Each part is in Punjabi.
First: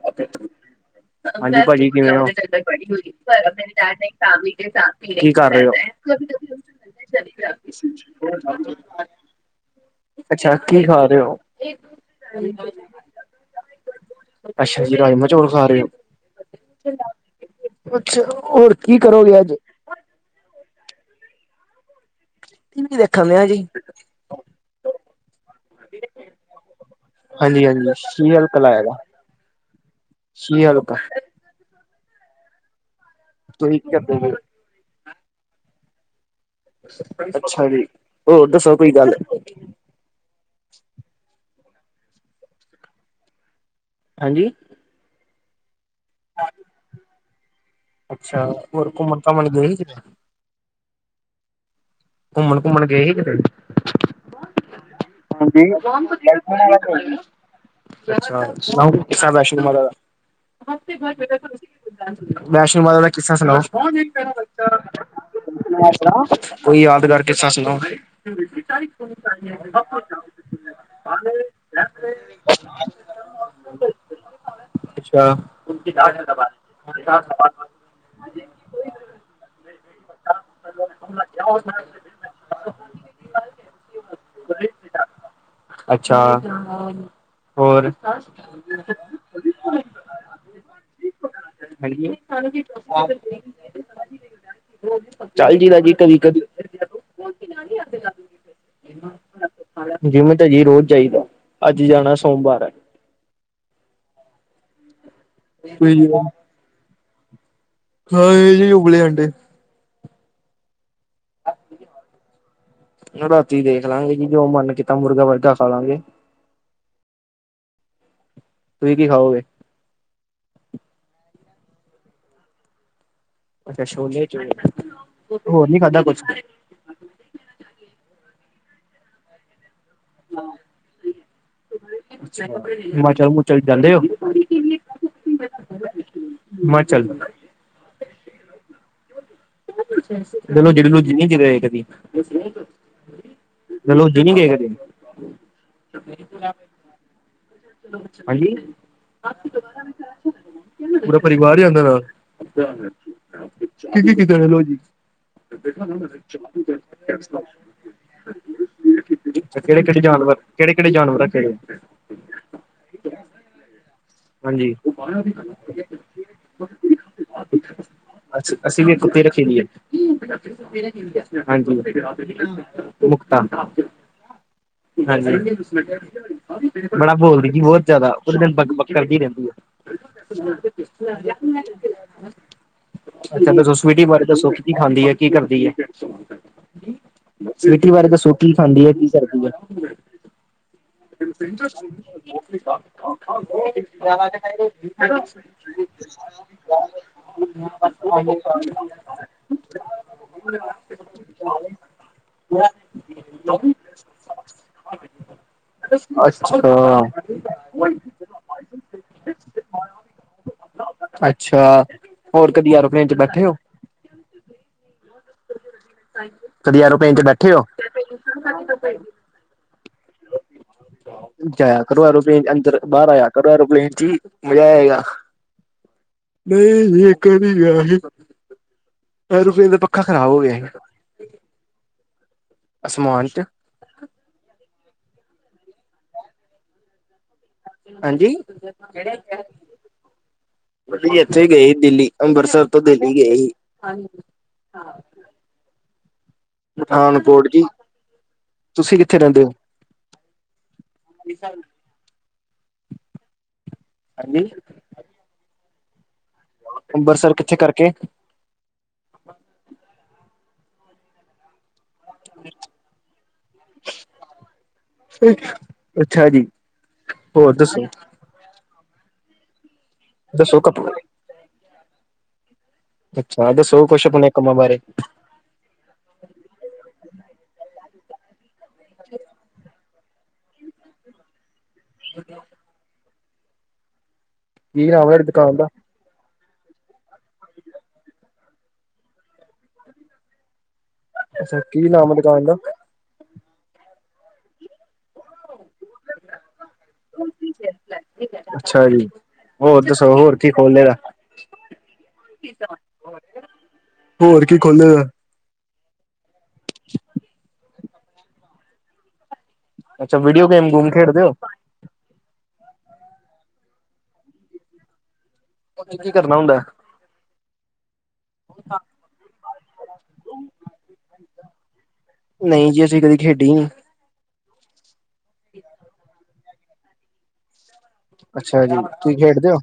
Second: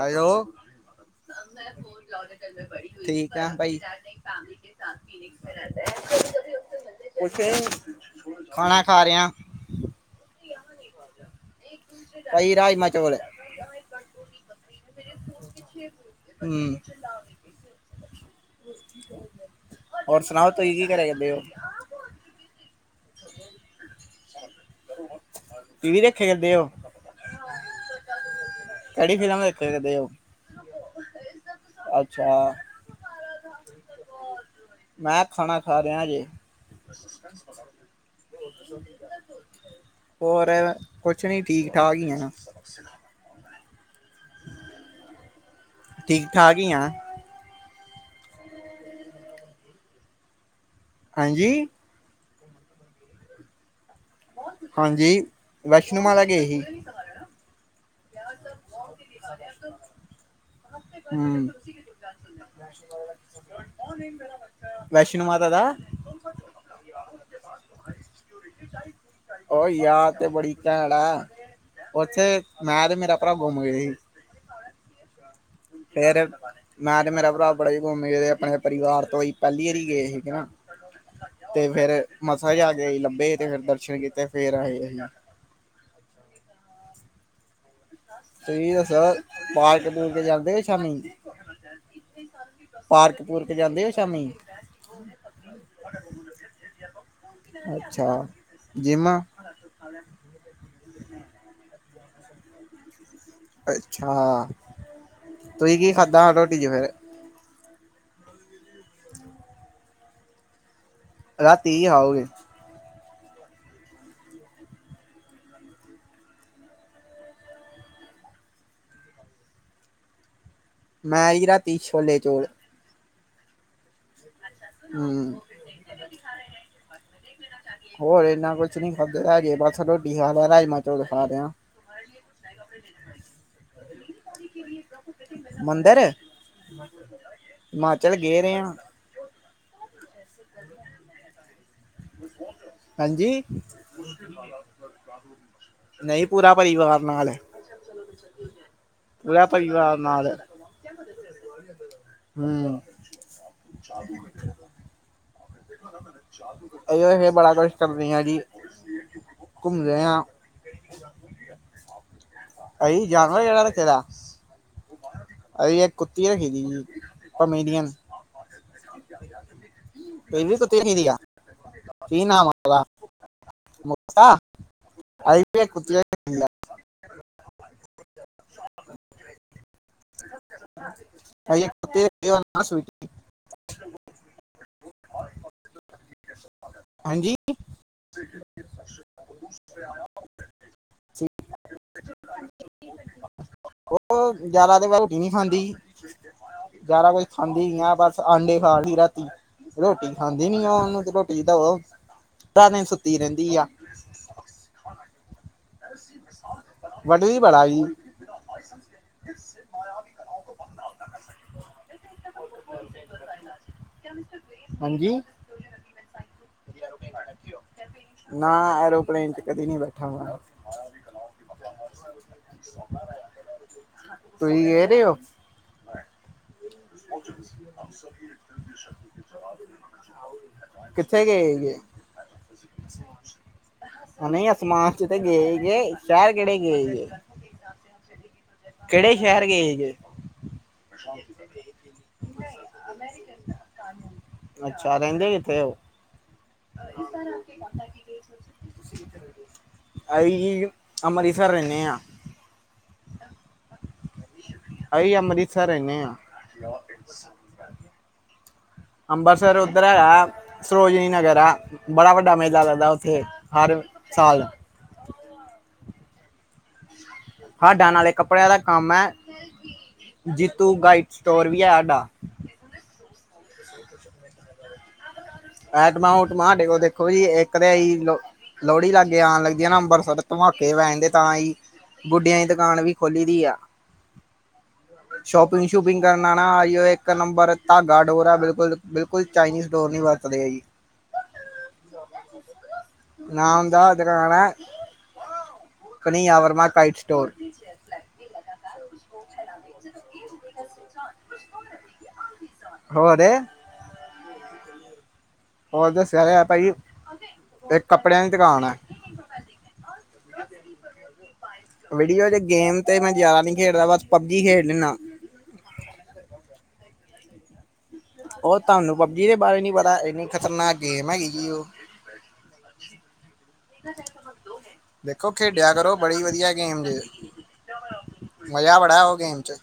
ਹੈਲੋ। ਹਾਂਜੀ, ਪਾਜੀ ਕਿਵੇਂ ਔਂ? [unintelligible] ਠੀਕ ਆ ਭਾਈ ਕੀ ਕਰ ਰਹੇ ਓ? ਕੁਛ ਖਾਣਾ ਖਾ ਰਿਹਾ [unintelligible] ਅੱਛਾ, ਕੀ ਖਾ ਰਹੇ ਓ? ਭਾਈ ਰਾਜਮਾਂ ਚੌਲ [unintelligible] ਅੱਛਾ ਜੀ, ਰਾਜਮਾ ਚੋਲ ਖਾ ਰੇ ਓ। ਹਮ ਕੁੱਛ ਹੋਰ, ਕੀ ਕਰੋਗੇ ਅੱਜ? ਔਰ ਸੁਨਾਓ! ਤੁਸੀ ਕੀ ਘਰੇ ਕਰਦੇ ਹੋ? ਟੀ ਵੀ ਵੇਖਣ ਡਿਆ ਜੇ। ਟੀ ਵੀ ਦੇਖੇ ਕਰਦੇ ਹੋ ਹਾਂਜੀ-ਹਾਂਜੀ! ਸੀਰੀਅਲ ਕਿਹੜਾ ਲਾਇਆ ਦਾ? ਦੇਦਿਓ ਸ਼ਰੀ ਹਲਕਾ ਅੱਛਾ! ਤੁਸੀ ਕੀ ਕਰਦੇ ਪਏ ਹੋ? ਮੈਂ ਖਾਣਾ ਖਾ ਰਿਹਾਂ ਹਜੇ। ਅੱਛਾ ਜੀ! ਹੋਰ ਦੱਸੋ ਕੋਈ ਗੱਲ। ਹੋਰ ਕੁਛ ਨੀ, ਠੀਕ ਠਾਕ ਹੀ ਹਾਂ। ਹਾਂਜੀ! ਠੀਕ ਠਾਕ ਹੀ ਹਾਂ। ਅੱਛਾ! ਹੋਰ, ਘੁੰਮਨ ਘਮਨ ਗਏ ਸੀ ਕਿਤੇ? ਹਾਂਜੀ! ਘੁੰਮਣ ਘੁੰਮਣ ਗਏ ਸੀ ਕਿਧਰ? ਹਾਂਜੀ! ਹਾਂਜੀ! ਵੈਸ਼ਨੋ ਮਾਤਾ ਗਏ ਸੀ ਦੇਵੀ, ਅੱਛਾ! ਸੁਨਾਓ ਕੋਈ ਕਿੱਸਾ ਵੈਸ਼ਨੋ ਦੇਵੀ ਮਾਤਾ ਦਾ। [inaudible] ਹਮ ਵੈਸ਼ਨੋ ਮਾਤਾ ਦਾ ਕਿੱਸਾ ਸੁਨਾਓ [inaudible] ਵੈਸ਼ਨੋ ਮਾਤਾ ਦਾ ਵੈਸ਼ਨੋ ਮਾਤਾ ਕੋਈ ਯਾਦਗਾਰ ਕਿੱਸਾ ਸੁਨਾਓ। [inaudible] ਉਹ ਯਾਰ [inaudible] ਤੇ ਬੜੀ ਕੈੜ ਆ ਉੱਥੇ। ਮੈਂ ਤੇ ਮੇਰਾ ਭਰਾ ਗੁੰਮ ਗਏ ਸੀ। ਅੱਛਾ ਫੇਰ ਮੈਂ ਤੇ ਮੇਰਾ ਭਰਾ ਬੜਾ ਹੀ ਗੁੰਮ ਗਏ। ਤੇ ਆਪਣੇ ਪਰਿਵਾਰ ਤੋ ਅਸੀ ਪਹਿਲੀ ਵਾਰੀ ਗਏ ਸੀਗੇ ਨਾ। ਤੇ ਫਿਰ ਮਸਾ ਜਾ ਕੇ ਅਸੀ ਲੱਭੇ। ਤੇ ਫਿਰ ਦਰਸ਼ਨ ਕੀਤੇ। ਫੇਰ ਆਏ ਅਸੀ। ਅੱਛਾ! ਹੋਰ? ਤੁਸੀ ਵੀ ਦੱਸੋ, ਪਾਰਕ ਪੂਰਕ ਜਾਂਦੇ ਹੋ ਸ਼ਾਮੀ? ਹਾਂਜੀ ਪਾਰਕ ਪੂਰਕ ਤੇ ਜਾਂਦੇ ਹੋ ਸ਼ਾਮੀ? ਚੱਲ ਜਾਈਦਾ ਜੀ ਕਦੀ-ਕਦੀ। ਅੱਛਾ ਜਿੰਮ ਜਿੰਮ ਤਾਂ ਜੀ ਰੋਜ਼ ਜਾਈਦਾ। ਅੱਜ ਜਾਣਾ ਸੋਮਵਾਰ ਹੈ ਅੱਛਾ, ਤੁਸੀ ਕੀ ਖਾਧਾ ਰੋਟੀ ਚ ਫਿਰ? ਖਾਏ ਜੀ ਉਬਲੇ ਅੰਡੇ। ਰਾਤੀ ਆਓਗੇ? ਰਾਤੀ ਦੇਖ ਲਾਂਗੇ ਜੀ, ਜੋ ਮਨ ਕੀਤਾ। ਮੁਰਗਾ ਮਰਗਾ ਖਾ ਲਾਂਗੇ। ਤੁਸੀ ਕੀ ਖਾਓਗੇ? ਮੈਂ ਜੀ ਰਾਤੀ ਛੋਲੇ ਚੋਲ। ਅੱਛਾ! ਛੋਲੇ ਚੋਲ, ਹਮ ਹੋਰ ਨੀ ਖਾਧਾ ਕੁਛ? ਹੋਰ ਇੰਨਾ ਕੁਛ ਨੀ ਖਾਧਾਜੇ ਬਸ ਰੋਟੀ ਖਾ ਲਿਆ ਰਾਜਮਾਂ ਚੌਲ ਖਾ ਰਿਹਾ ਹਿਮਾਚਲ ਹਮੁਚਲ ਜਾਂਦੇ ਓ ਅੰਦਰ ਹਿਮਾਚਲ ਗਏ ਦੇ ਆ ਚਲੋ ਜਿਹਦੇ ਕੋਲ ਜਿੰਨੀ ਰਹੇ ਕਦੀ [unintelligible] ਹਾਂਜੀ [unintelligible] ਨਈ ਪੂਰਾ ਪਰਿਵਾਰ ਨਾਲ ਐ ਹਾਂਜੀ ਨਾਲ [unintelligible] ਪੂਰਾ ਪਰਿਵਾਰ ਜਾਂਦਾ ਨਾਲ ਹਮ ਕੀ ਕੀ ਕੀਤਾ ਲਓ ਜੀ ਦੇਖਾ ਨਾ [unintelligible] ਇਹ ਬੜਾ ਕੁਛ ਕਰਦੇ ਹਾਂ ਜੀ ਕਿਹੜੇ ਕਿਹੜੇ ਘੁੰਮਦੇ ਹਾਂ ਜਾਨਵਰ ਕਿਹੜੇ ਕਿਹੜੇ ਜਾਨਵਰ ਰਖੇ ਗਏ ਅਈ ਜਾਨਵਰ ਜਿਹੜਾ ਰੱਖਦਾ ਹਾਂਜੀ। ਅਸੀ ਇੱਕ ਕੁੱਤੀ ਰੱਖੀ ਜੀ ਪਮਬੀਰੀਅਨ ਅੱਛਾ ਅਸੀਂ ਵੀ ਕੁੱਥੀ ਰੱਖੀ ਦੀ ਏ ਇਹ ਵੀ ਕੁੱਤੀ ਰੱਖੀ ਦੀ ਆ ਹਾਂਜੀ ਕੀ ਨਾਮ ਆ ਉਹਦਾ ਮੁਕਤਾ ਹਾਂਜੀ ਮੁਕਤਾ ਅਸੀਂ ਵੀ ਇੱਕ ਕੁੱਤੀ ਰੱਖੀ ਦੀ ਆ ਬੜਾ ਬੋਲਦੀ ਜੀ ਬੋਹਤ ਜ਼ਾਦਾ ਉਸ ਦਿਨ ਬਗ ਬਗ ਕਰਦੀ ਰਹਿੰਦੀ ਹੈ [unintelligible] ਅਸੀਂ ਇੱਕ ਕੁੱਤੀ ਰੱਖੀ ਉਹਦਾ ਨਾਂ ਸਵੀਟੀ ਅੱਛਾ ਸਵਿਟੀ ਬਾਰੇ ਦੱਸੋ ਕੀ ਖਾਂਦੀ ਹੈ ਕੀ ਕਰਦੀ ਏ ਹਾਂਜੀ ਸਵੀਟੀ ਬਾਰੇ ਦਸੋ ਕੀ ਖਾਂਦੀ ਹੈ ਕੀ ਕਰਦੀ ਐ ਸ [unintelligible] ਹ [unintelligible] ਉਹ ਜਾਵਾ ਦਿਖਾਏ ਜ਼ਾਦਾ ਤੇ ਰੋਟੀ ਨੀ ਖਾਂਦੀ ਜਿਆਦਾ ਕੁਝ ਖਾਂਦੀ ਨੀ ਆ ਬਸ ਆਂਡੇ ਖਾ ਲਈ ਰਾਤੀ ਰੋਟੀ ਖਾਂਦੀ ਨੀ ਉਹ ਉਹਨੂੰ ਤੇ ਰੋਟੀ ਦਓ ਅਧਾ ਦਿਨ ਸੁੱਤੀ ਰਹਿੰਦੀ ਆ ਅੱਛਾ ਤੁਸੀ ਬੜਾ ਜੀ ਅੱਛਾ ਹੋਰ ਕਦੀ ਐਰੋਪਲੈਨ 'ਚ ਬੈਠੇ ਹੋ ਹਾਂਜੀ ਕਦੀ ਐਰੋਪਲੈਣ 'ਚ ਬੈਠੇ ਹੋ ਨਾ ਐਰੋਪਲੇਨ 'ਚ ਕਦੀ ਨੀਂ ਬੈਠਾ ਮੈ ਜਾਆ ਕਰੋ ਐਰੋਪਲੇਨ ਅੰਦਰ ਬਾਹਰ ਆਇਆ ਕਰੋ ਐਰੋਪਲੇਨ 'ਚ ਹੀ ਮਜ਼ਾ ਤੁਸੀਂ ਗਏ ਆਏਗਾ ਰਹੇ ਹੋ ਨਹੀਂ ਇਕ ਵਾਰੀ ਗਿਆ ਸੀ ਹ [inaudible] ਐਰੋਪਲੇਨ ਦਾ ਪੱਖਾ ਖਰਾਬ ਹੋ ਗਿਆ ਹੀ ਕਿੱਥੇ ਗਏ ਜੇ ਅਸਮਾਨ 'ਚ ਨਈ ਅਸਮਾਨ 'ਚ ਤੇ ਗਏ ਗੇ ਸ਼ਹਿਰ ਕਿਹੜੇ ਗਏ ਜੇ ਹਾਂਜੀ ਕਿਹੜੇ ਸ਼ਹਿਰ ਗਏ ਜੇ ਪਤਾ ਨੀ ਇੱਥੇ ਹੀ ਗਏ ਸੀ ਦਿੱਲੀ ਅੰਮ੍ਰਿਤਸਰ ਤੋਂ ਦਿੱਲੀ ਗਏ ਸੀ ਅੱਛਾ ਰਹਿੰਦੇ ਕਿਥੇ ਪਠਾਨਕੋਟ ਜੀ, ਤੁਸੀਂ ਕਿੱਥੇ ਰਹਿੰਦੇ ਹੋ ਅਸੀਂ ਅੰਮ੍ਰਿਤਸਰ ਰਹਿੰਨੇ ਆਂ ਹਾਂਜੀ ਅਸੀਂ ਅੰਮ੍ਰਿਤਸਰ ਰੈਨੇ ਆ ਅੰਬਰਸਰ ਕਿੱਥੇ ਕਰਕੇ ਅੰਬਰਸਰ ਉੱਧਰ ਹੈਗਾ ਸਰੋਜਨੀ ਨਗਰ ਆ ਬੜਾ ਵੱਡਾ ਮੇਲਾ ਲੱਗਦਾ ਉੱਥੇ ਹਰ ਸਾਲ ਅ ਅੱਛਾ ਜੀ ਹੋਰ ਦੱਸੋ ਹਾਡਾ ਨਾਲੇ ਕੱਪੜਿਆਂ ਦਾ ਕੰਮ ਏ, ਦੱਸੋ ਜੀਤੂ ਕੱਪ ਗਾਈਟ ਸਟੋਰ ਵੀ ਏ ਸਾਡਾ ਅੱਛਾ ਦਸੋ ਕੁਛ ਆਪਣੇ ਕੰਮਾਂ ਬਾਰੇ? ਐਟਮਾ ਊਟਮਾ ਹਾਡੇ ਕੋਲ ਦੇਖੋ ਜੀ ਇੱਕ ਤਾਂ ਆਈ ਲੋ ਲੋਹੜੀ ਲਾਗੇ ਆਉਂਣ ਲੱਗਦੀ ਹੈ ਨਾ ਅੰਮਬਰਤਸਰ ਧਮਾਕੇ ਪੈਣ ਦੇ ਤਾਂ ਹੀ ਗੁੱਢਿਆਂ ਦੀ ਦੁਕਾਨ ਵੀ ਖੋਲੀ ਦੀ ਆ, ਕੀ ਨਾਮ ਹੈ ਦੁਕਾਨ ਦਾ ਸ਼ੋਪਿੰਗ ਸ਼ੂਪੀਂਗ ਫੀਕਿੰਗ ਕਰਨਾ ਨਾ ਉਹ ਇੱਕ ਨੰਬਰ, ਧਾਗਾ ਡੋਰ ਆ ਬਿਲਕੁਲ, ਬਿਲਕੁਲ ਚਾਈਨੀਜ਼ ਡੋਰ ਨੀ ਵਰਤਦੇ ਆ ਜੀ। ਅੱਛਾ, ਕੀ ਨਾਮ ਆ ਦੁਕਾਨ ਦਾ? ਨਾਮ ਦਾ ਦੁਕਾਨ ਹੈ, ਕਨੀ ਵਰਮਾ ਕਈਟ ਸਟੋਰ। ਅੱਛਾ ਜੀ। ਹੋਰ ਦੱਸੋ, ਹੋਰ ਕੀ ਖੋਲਿਆ? ਹੋਰ ਹੋਰ ਕੀ ਖੋਲੇ ਦਾ? ਹੋਰ ਦੱਸਿਆ ਤੇ ਹੈ ਭਾਈ, ਇੱਕ ਕੱਪੜਿਆਂ ਦੀ ਦੁਕਾਨ ਹੈ। ਅੱਛਾ, ਵੀਡੀਓ ਗੇਮ ਗੂਮ ਖੇਡਦੇ ਹੋ? ਵੀਡੀਓ ਜੇ ਗੇਮ ਤੇ ਮੈਂ ਜ਼ਿਆਦਾ ਨੀ ਖੇਡਦਾ, ਬਸ ਪਬਜੀ ਖੇਡ ਲੈਂਦਾ। ਓੱਦੇ 'ਚ ਕੀ ਕਰਨਾ ਹੁੰਦਾ? ਉਹ ਤੁਹਾਨੂੰ ਪਬਜੀ ਦੇ ਬਾਰੇ ਨੀ ਪਤਾ, ਇੰਨੀ ਖ਼ਤਰਨਾਕ ਗੇਮ ਹੈਗੀ ਉਹ। ਨਹੀਂ ਜੀ, ਅਸੀਂ ਕਦੀ ਖੇਡੀ ਨਹੀਂ। ਦੇਖੋ ਖੇਡਿਆ ਕਰੋ, ਬੜੀ ਵਧੀਆ ਗੇਮ ਜੇ। ਅੱਛਾ ਜੀ, ਮਜ਼ਾ ਬੜਾ ਤੁਸੀਂ ਉਹ ਗੇਮ ਖੇਡਦੇ ਚ ਹੋ?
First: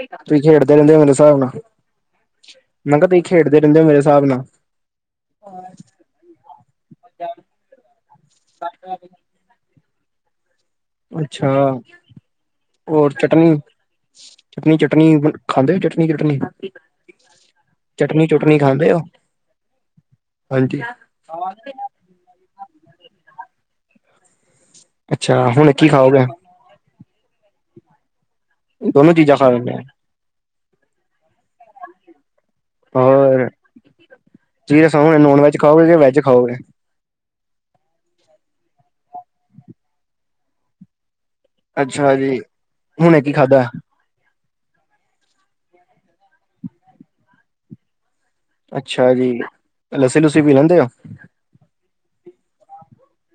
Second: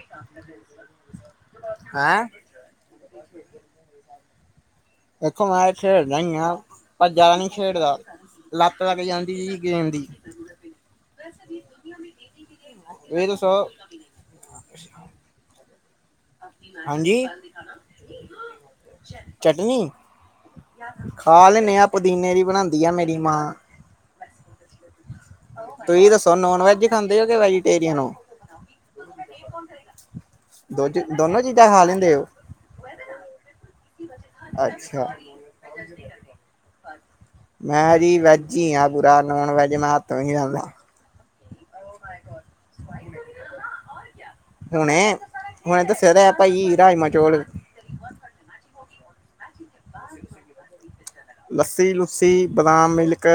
ਤੁਕਿ ਖੇਡਦੇ ਰਹਿੰਦੇ, ਮੇਰੇ ਹਿਸਾਬ ਨਾਲ? ਹੈਂ? ਮੈਂ ਕਿਹਾ ਤੁਸੀ ਖੇਡਦੇ ਰਹਿੰਦੇ ਹੋ, ਮੇਰੇ ਹਿਸਾਬ ਨਾਲ? ਦੇਖੋ ਮੈਂ ਖੇਡਦਾ ਈ ਆ, ਪਰ ਜਿਆਦਾ ਨਹੀਂ ਖੇਡਦਾ। ਲੱਤ ਲੱਗ ਜਾਂਦੀ ਜੀ, ਗੇਮ ਦੀ। ਅੱਛਾ, ਹੋਰ ਇਹ ਦੱਸੋ ਚਟਨੀ ਚਟਨੀ- ਚਟਨੀ ਖਾਂਦੇ, ਚਟਨੀ ਚੁਟਨੀ। ਹਾਂਜੀ, ਚਟਨੀ ਖਾਂਦੇ ਹੋ ਚਟਨੀ? ਹਾਂਜੀ ਖਾ ਲੈਦੇ ਆ, ਪੁਦੀਨੇ ਦੀ ਬਣਾਉਂਦੀ ਆ ਮੇਰੀ ਮਾਂ। ਅੱਛਾ, ਹੁਣ ਕੀ ਤੁਸੀਂ ਖਾਓਗੇ? ਦੱਸੋ ਨੋਨ ਵੈਜ ਖਾਂਦੇ ਹੋਗੇ, ਕੇ ਵੈਜੀਟੇਰੀਅਨ ਹੋ? ਦੋਨੋ ਚੀਜ਼ਾਂ ਖਾ ਲੈਂਦੇ ਆ। ਦੋ 'ਚ, ਦੋਨੋ ਚੀਜ਼ਾਂ ਖਾ ਲੈਂਦੇ ਉਹ‌? ਹੋਰ, ਚੀਜ਼ਾਂ ਸ ਅੱਛਾ ਨੋਨ ਵੈਜ ਖਾਓਗੇ, ਕਿ ਵੈਜ ਖਾਓਗੇ? ਮੈਂ ਜੀ ਵੈਜ ਹੀ ਆ ਪੁਰਾ, ਨੋਨ ਵੈਜ ਮੈਂ ਹੱਥੋਂ ਵੀ ਨਹੀ ਲਾਂਦਾ। [inaudible] ਅੱਛਾ ਜੀ, ਹੁਣੇ ਕੀ ਖਾਧਾ? ਹੁਣੇ, ਹੁਣੇ ਦੱਸਿਆ ਤੇ ਹੈ ਭਾਈ ਰਾਜਮਾਂ ਚੌਲ। ਅੱਛਾ ਜੀ, ਲੱਸੀ ਲੁੱਸੀ ਪੀ ਲੈਂਦੇ ਹੋ? ਲੱਸੀ ਲੁੱਸੀ, ਬਾਦਾਮ ਮਿਲਕ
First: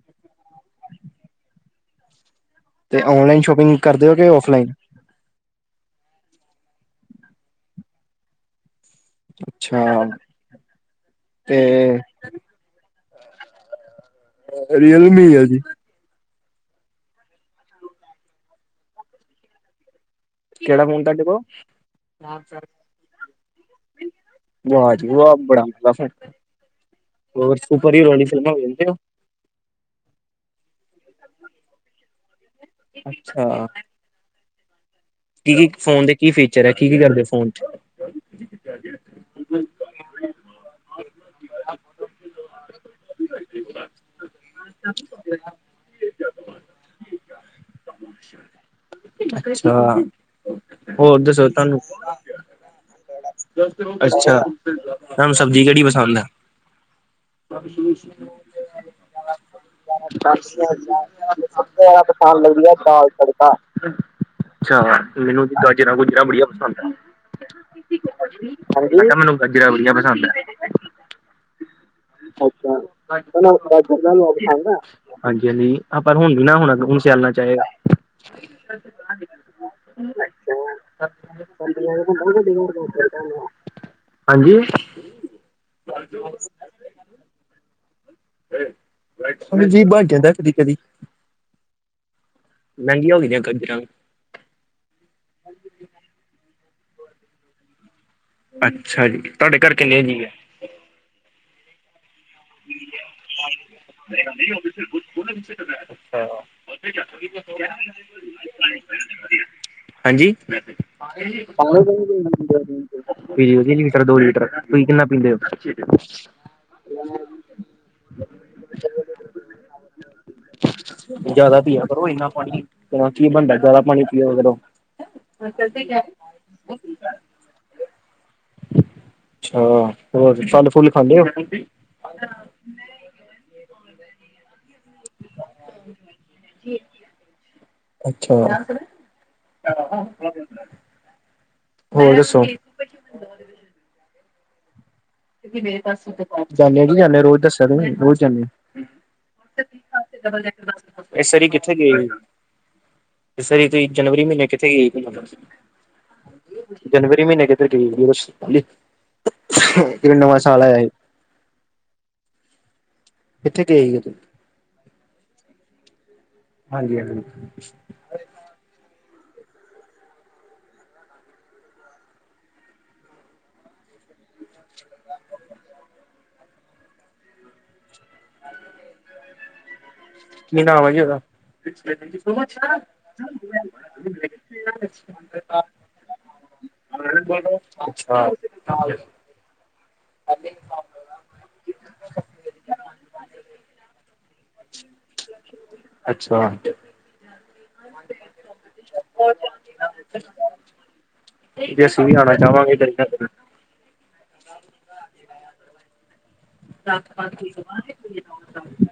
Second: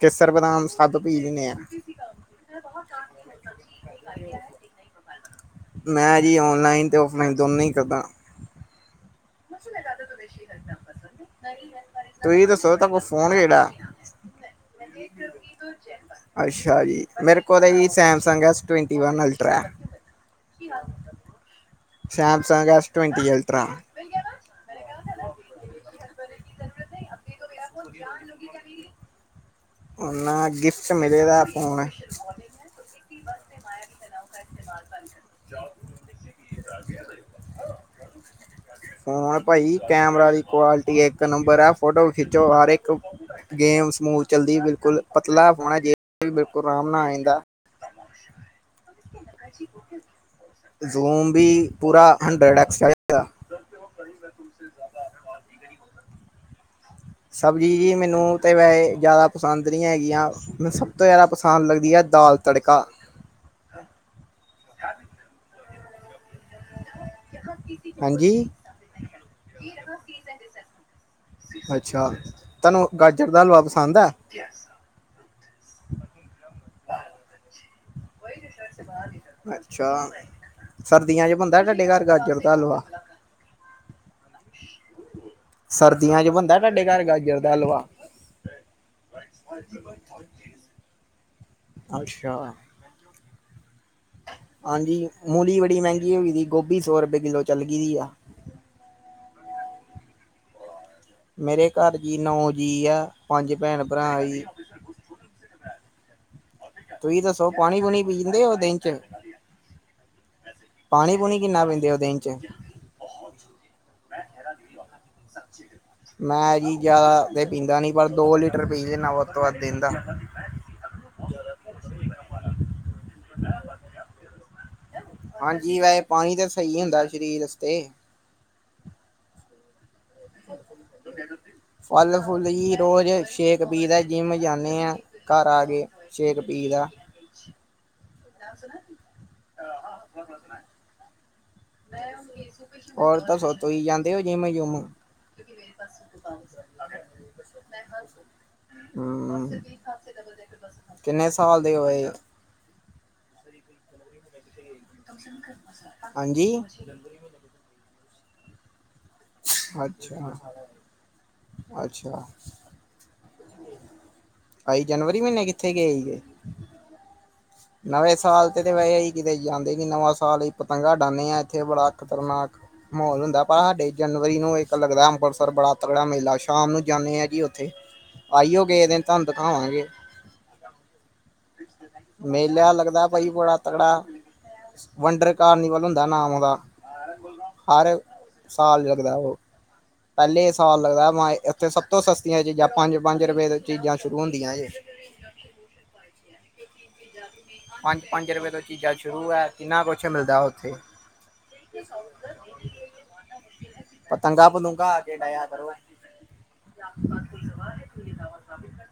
ਕੇਸਰ, ਬਦਾਮ ਸਭ ਪੀ ਲਦੇ ਆ। ਤੇ ਔਨਲਾਈਨ ਸ਼ੋਪਿੰਗ ਕਰਦੇ ਹੋ, ਕਿ ਔਫਲਾਈਨ? ਮੈਂ ਜੀ ਔਨਲਾਈਨ, ਤੇ ਔਫਲਾਈਨ ਦੋਨੋਂ ਹੀ ਕਰਦਾ। ਅੱਛਾ ਤੇ ਤੁਸੀ ਦੱਸੋ, ਤੁਹਾਡੇ ਕੋ ਫੋਨ ਕਿਹੜਾ? ਰੀਅਲਮੀ ਹੈ ਜੀ [unintelligible] ਅੱਛਾ ਜੀ, ਮੇਰੇ ਕੋਲ ਹੀ ਸੈਮਸੰਗ ਹੈ ਐਸ ਟਵੰਟੀ ਅਲਟਰਾ। ਕਿਹੜਾ ਫੋਨ ਤੁਹਾਡੇ ਕੋ? Samsung S twenty ultra. ਵਾਹ ਜੀ ਵਾਹ, ਬੜਾ ਵਧੀਆ ਸੈਟ ਹੈ। ਹੋਰ, ਸੁਪਰ ਹੀਰੋ ਵਾਲੀ ਫਿਲਮਾ ਵੇਖਦੇ ਹੋ? ਉਹਨਾਂ ਗਿਫਟ ਮਿਲੇ ਦਾ ਫੋਨ। ਅੱਛਾ। [unintelligible] [inaudible] ਕੀ, ਇੱਕ ਫੋਨ ਦੇ ਕੀ ਫੀਚਰ ਐ, ਕੀ-ਕੀ ਕਰਦੇ ਫੋਨ ਚੋ ਫੋਨ ਭਾਈ ਕੈਮਰਾ ਦੀ, ਕੁਆਲਿਟੀ ਇੱਕ ਨੰਬਰ ਹੈ। ਫੋਟੋ ਖਿੱਚੋ ਹਰ ਇੱਕ ਗੇਮ ਸਮੂਥ ਚੱਲਦੀ ਬਿਲਕੁਲ, ਪਤਲਾ ਫੋਨ ਹੈ, ਜੇਬ ਚ ਬਿਲਕੁਲ ਆਰਾਮ ਨਾਲ ਆਏ ਗਾ ਅੱਛਾ। ਜ਼ੂਮ ਵੀ ਪੂਰਾ, ਹੰਡਰਡ ਐਕਸਟ ਅੱਛਾ, ਤੁਹਾਨੂੰ ਸਬਜ਼ੀ ਕਿਹੜੀ ਪਸੰਦ ਐ? ਸਬਜ਼ੀ, ਮੈਨੂੰ ਤੇ ਵੈਸ ਜ਼ਿਆਦਾ ਪਸੰਦ ਨਹੀਂ ਹੈ। ਸਭ ਤੋਂ ਜ਼ਿਆਦਾ ਹੈ ਦਾਲ ਪਸੰਦ, ਲੱਗਦੀ ਐ ਤੜਕਾ ਦਾਲ ਤੜਕਾ ਅੱਛਾ, ਮੈਨੂੰ ਗਾਜਰਾਂ ਗੁਜਰਾਂ ਬੜੀਆਂ ਤਾਂ ਹਾਂਜੀ ਮੈਨੂੰ ਗਾਜਰਾਂ ਵਧੀਆ ਪਸੰਦ ਨੇ ਅੱਛਾ ਅੱਛਾ [unintelligible] ਤੁਹਾਨੂੰ ਗਾਜਰ ਦਾ ਹਲਵਾ ਪਸੰਦ ਹੈ [inaudible] ਹਾਂਜੀ-ਹਾਂਜੀ ਆਪਾ ਨੁੰ ਹੁਣ ਵੀ ਨਾ, ਆੳਣਾ ਹੁਣ ਸਿਆਲਾ ਚ ਆਏਗਾ ਅੱਛਾ, ਸਰਦੀਆਂ ਚ ਬਣਦਾ ਤੁਹਾਡੇ ਘਰ ਗਾਜਰ ਦਾ ਹਲਵਾ ਹਾਂਜੀ ਸਰਦੀਆਂ ਚ ਬਣਦਾ, ਤੁਹਾਡੇ ਘਰ ਗਾਜਰ ਦਾ ਹਲਵਾ? ਹਾਂਜੀ ਬਣ ਜਾਂਦਾ ਕਦੀ-ਕਦੀ ਅੱਛਾ। ਨਈ ਹੁੰਦੀਆਂ ਗਾਜਰਾ ਹਾਂਜੀ, ਮੂਲੀ ਬੜੀ ਮਹਿੰਗੀ ਹੋ ਗਈ ਜੀ, ਗੋਭੀ ਸੌ ਰੁਪਏ ਕਿੱਲੋ ਚੱਲ ਗਈ ਆ ਅੱਛਾ ਜੀ, ਤੁਹਾਡੇ ਘਰ ਕਿੰਨੇ, ਆ ਜੀ ਏ? ਮੇਰੇ ਘਰ ਜੀ, ਨੌ ਜੀ ਆ, ਪੰਜ ਭੈਣ ਭਰਾ ਏ [inaudible] [inaudible] ਤੁਸੀਂ ਦੱਸੋ, ਪਾਣੀ- ਪੂਣੀ ਪੀਂਦੇ ਹੋ ਦਿਨ ਚ? ਹਾਂਜੀ ਪਾਣੀ -ਪੂਣੀ ਕਿੰਨਾ ਪੀਂਦੇ ਹੋ, ਦਿਨ ਚ ਲੀਟਰ-ਦੋ ਲੀਟਰ ਤੁਸੀਂ ਕਿੰਨਾ ਪੀਂਦੇ ਹੋ? ਮੈਂ ਜੀ ਜਿਆਦਾ ਤੇ ਪੀਂਦਾ ਨਈ, ਪਰ ਦੋ ਲੀਟਰ ਪੀ ਲੈਦਾ ਵੱਧ ਤੋਂ ਵੱਧ ਦਿਨ ਦਾ ਜਿਆਦਾ ਪਿਆ ਕਰੋ, ਇੰਨਾ ਪਾਣੀ ਕੀ ਬਣਦਾ, ਜਿਆਦਾ ਪਾਣੀ ਪੀਓ ਕਰੋ ਹਾਂਜੀ, ਵੈਸ ਪਾਣੀ ਤਾਂ ਸਹੀ ਹੁੰਦਾ ਸ਼ਰੀਰ ਆਸਤੇ ਅੱਛਾ, ਹੋਰ ਫਲ -ਫੁੱਲ ਖਾਂਦੇ ਔ ਜੀ ਫਲ ਫੁੱਲ ਜੀ ਰੋਜ਼ ਸ਼ੇਕ ਪੀਦੇ, ਜਿੰਮ ਜਾਂਨੇ ਆ ਘਰ ਫੇਰ, ਸ਼ੇਕ ਪੀ ਦਾ ਅੱਛਾ, ਹੋਰ ਦੱਸੋ? ਹੋਰ ਦਸੋ, ਤੁਸੀ ਜਾਂਦੇ ਹੋ ਜਿਮ ਜੁਮ? ਜਾਨੇ ਹਾਂ ਜੀ, ਜਾਂਨੇ ਆ ਰੋਜ਼ ਦੱਸਿਆ ਤੁਸੀਂ ਰੋਜ਼ ਜਾਂਨੇ ਹਮ ਆ ਕਿੰਨੇ ਇਸ ਆਰੀ, ਸਾਲ ਕਿੱਥੇ ਦੇ ਹੋਏ ਗਏ? ਇਸ ਆਰੀ ਤੁਹੀ ਜਨਵਰੀ ਮਹੀਨੇ, ਕਿੱਥੇ ਗਏ ਸੀ। ਹਾਂਜੀ ਜਨਵਰੀ ਮਹੀਨੇ ਕਿਥੇੱ ਹ [unintelligible] [inaudible] ਅੱਛਾ-ਅੱਛਾ ਕਿੱਥੇ ਗਏ ਈ ਬਾਈ ਜਨਵਰੀ, ਮਹੀਨੇ ਕਿੱਥੇ ਗਏ ਸੀ? ਹਾਂਜੀ-ਹਾਂਜੀ ਨਵੇਂ ਸਾਲ ਤੇ-ਤੇ ਵੈਸੇ ਹੀ ਕਿਤੇ ਜਾਂਦੇ ਨਈ, ਨਵਾਂ ਸਾਲ ਹੀ ਪਤੰਗਾ ੳਡਾਂਨੇ ਆ, ਇੱਥੇ ਬੜਾ ਖ਼ਤਰਨਾਕ ਮਾਹੋਲ ਹੁੰਦਾ, ਬਾਹਰ ਹਾਡੇ ਜਨਵਰੀ ਨੂੰ ਇੱਕ ਲੱਗਦਾ ਅੰਮ੍ਰਿਤਸਰ ਬੜਾ ਤਕੜਾ ਮੇਲਾ ਸ਼ਾਮ ਨੂੰ ਜਾਂਨੇ ਆ ਜੀ ਉੱਥੇ। ਆਈਓ ਕਿਸੇ ਦਿਨ ਤੁਹਾਨੂੰ ਦਿਖਾਵਾਂਗੇ। ਕੀ ਨਾਂ ਹੈ ਜੀ ਉਹਦਾ? ਖਰ ਮੇਲਾ ਲੱਗਦਾ ਭਾਜੀ ਬੜਾ ਤਗੜਾ। ਵੰਡਰ ਕਾਰਨੀਵਲ ਹੁੰਦਾ ਨਾਮ ਉਹਦਾ [unintelligible] [unintelligible] ਅੱਛਾ। ਹਾਲ ਲਗਦਾ ਉਹ ਪੈਲੇ ਸਾਲ ਲੱਗਦਾ ਮ ਇੱਥੇ ਸਭ ਤੋਂ ਸਸਤੀਆਂ ਚੀਜ਼ਾਂ ਪੰਜ, ਪੰਜ ਰੁਪਏ ਚੀਜ਼ਾਂ ਸ਼ੁਰੂ ਹੁੰਦੀ ਅੱਛਾ ਪੰਜ ਪੰਜ ਰੁਪਏ ਤੋਂ ਚੀਜ਼ਾਂ ਸ਼ੁਰੂ ਹੈ ਕਿੰਨਾ ਕੁਛ ਮਿਲਦਾ ਉੱਥੇ ਜੇ ਅਸੀਂ ਵੀ ਆਉਣਾ ਚਾਹਵਗੇ ਇੱਰਧਰ [unintelligible] ਪਤੰਗਾ ਪ ਤੁੰਗਾ ਕੇ ਡਾਇ ਆ ਕਰੋ ਰਾਤ ਪਾਤ ਹੋ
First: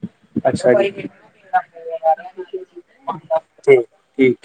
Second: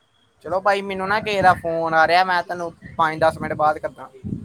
[unintelligible] ਚਲੋ ਭਾਈ ਮੈਨੂੰ ਨਾ ਕਿਸੇ ਦਾ ਫੋਨ ਆ ਰਿਹਾ ਮੈਂ ਤੈਨੂੰ ਪੰਜ ਦਸ ਮਿੰਟ ਬਾਦ ਠੀਕ ਕਰਦਾਂ ਠੀਕ।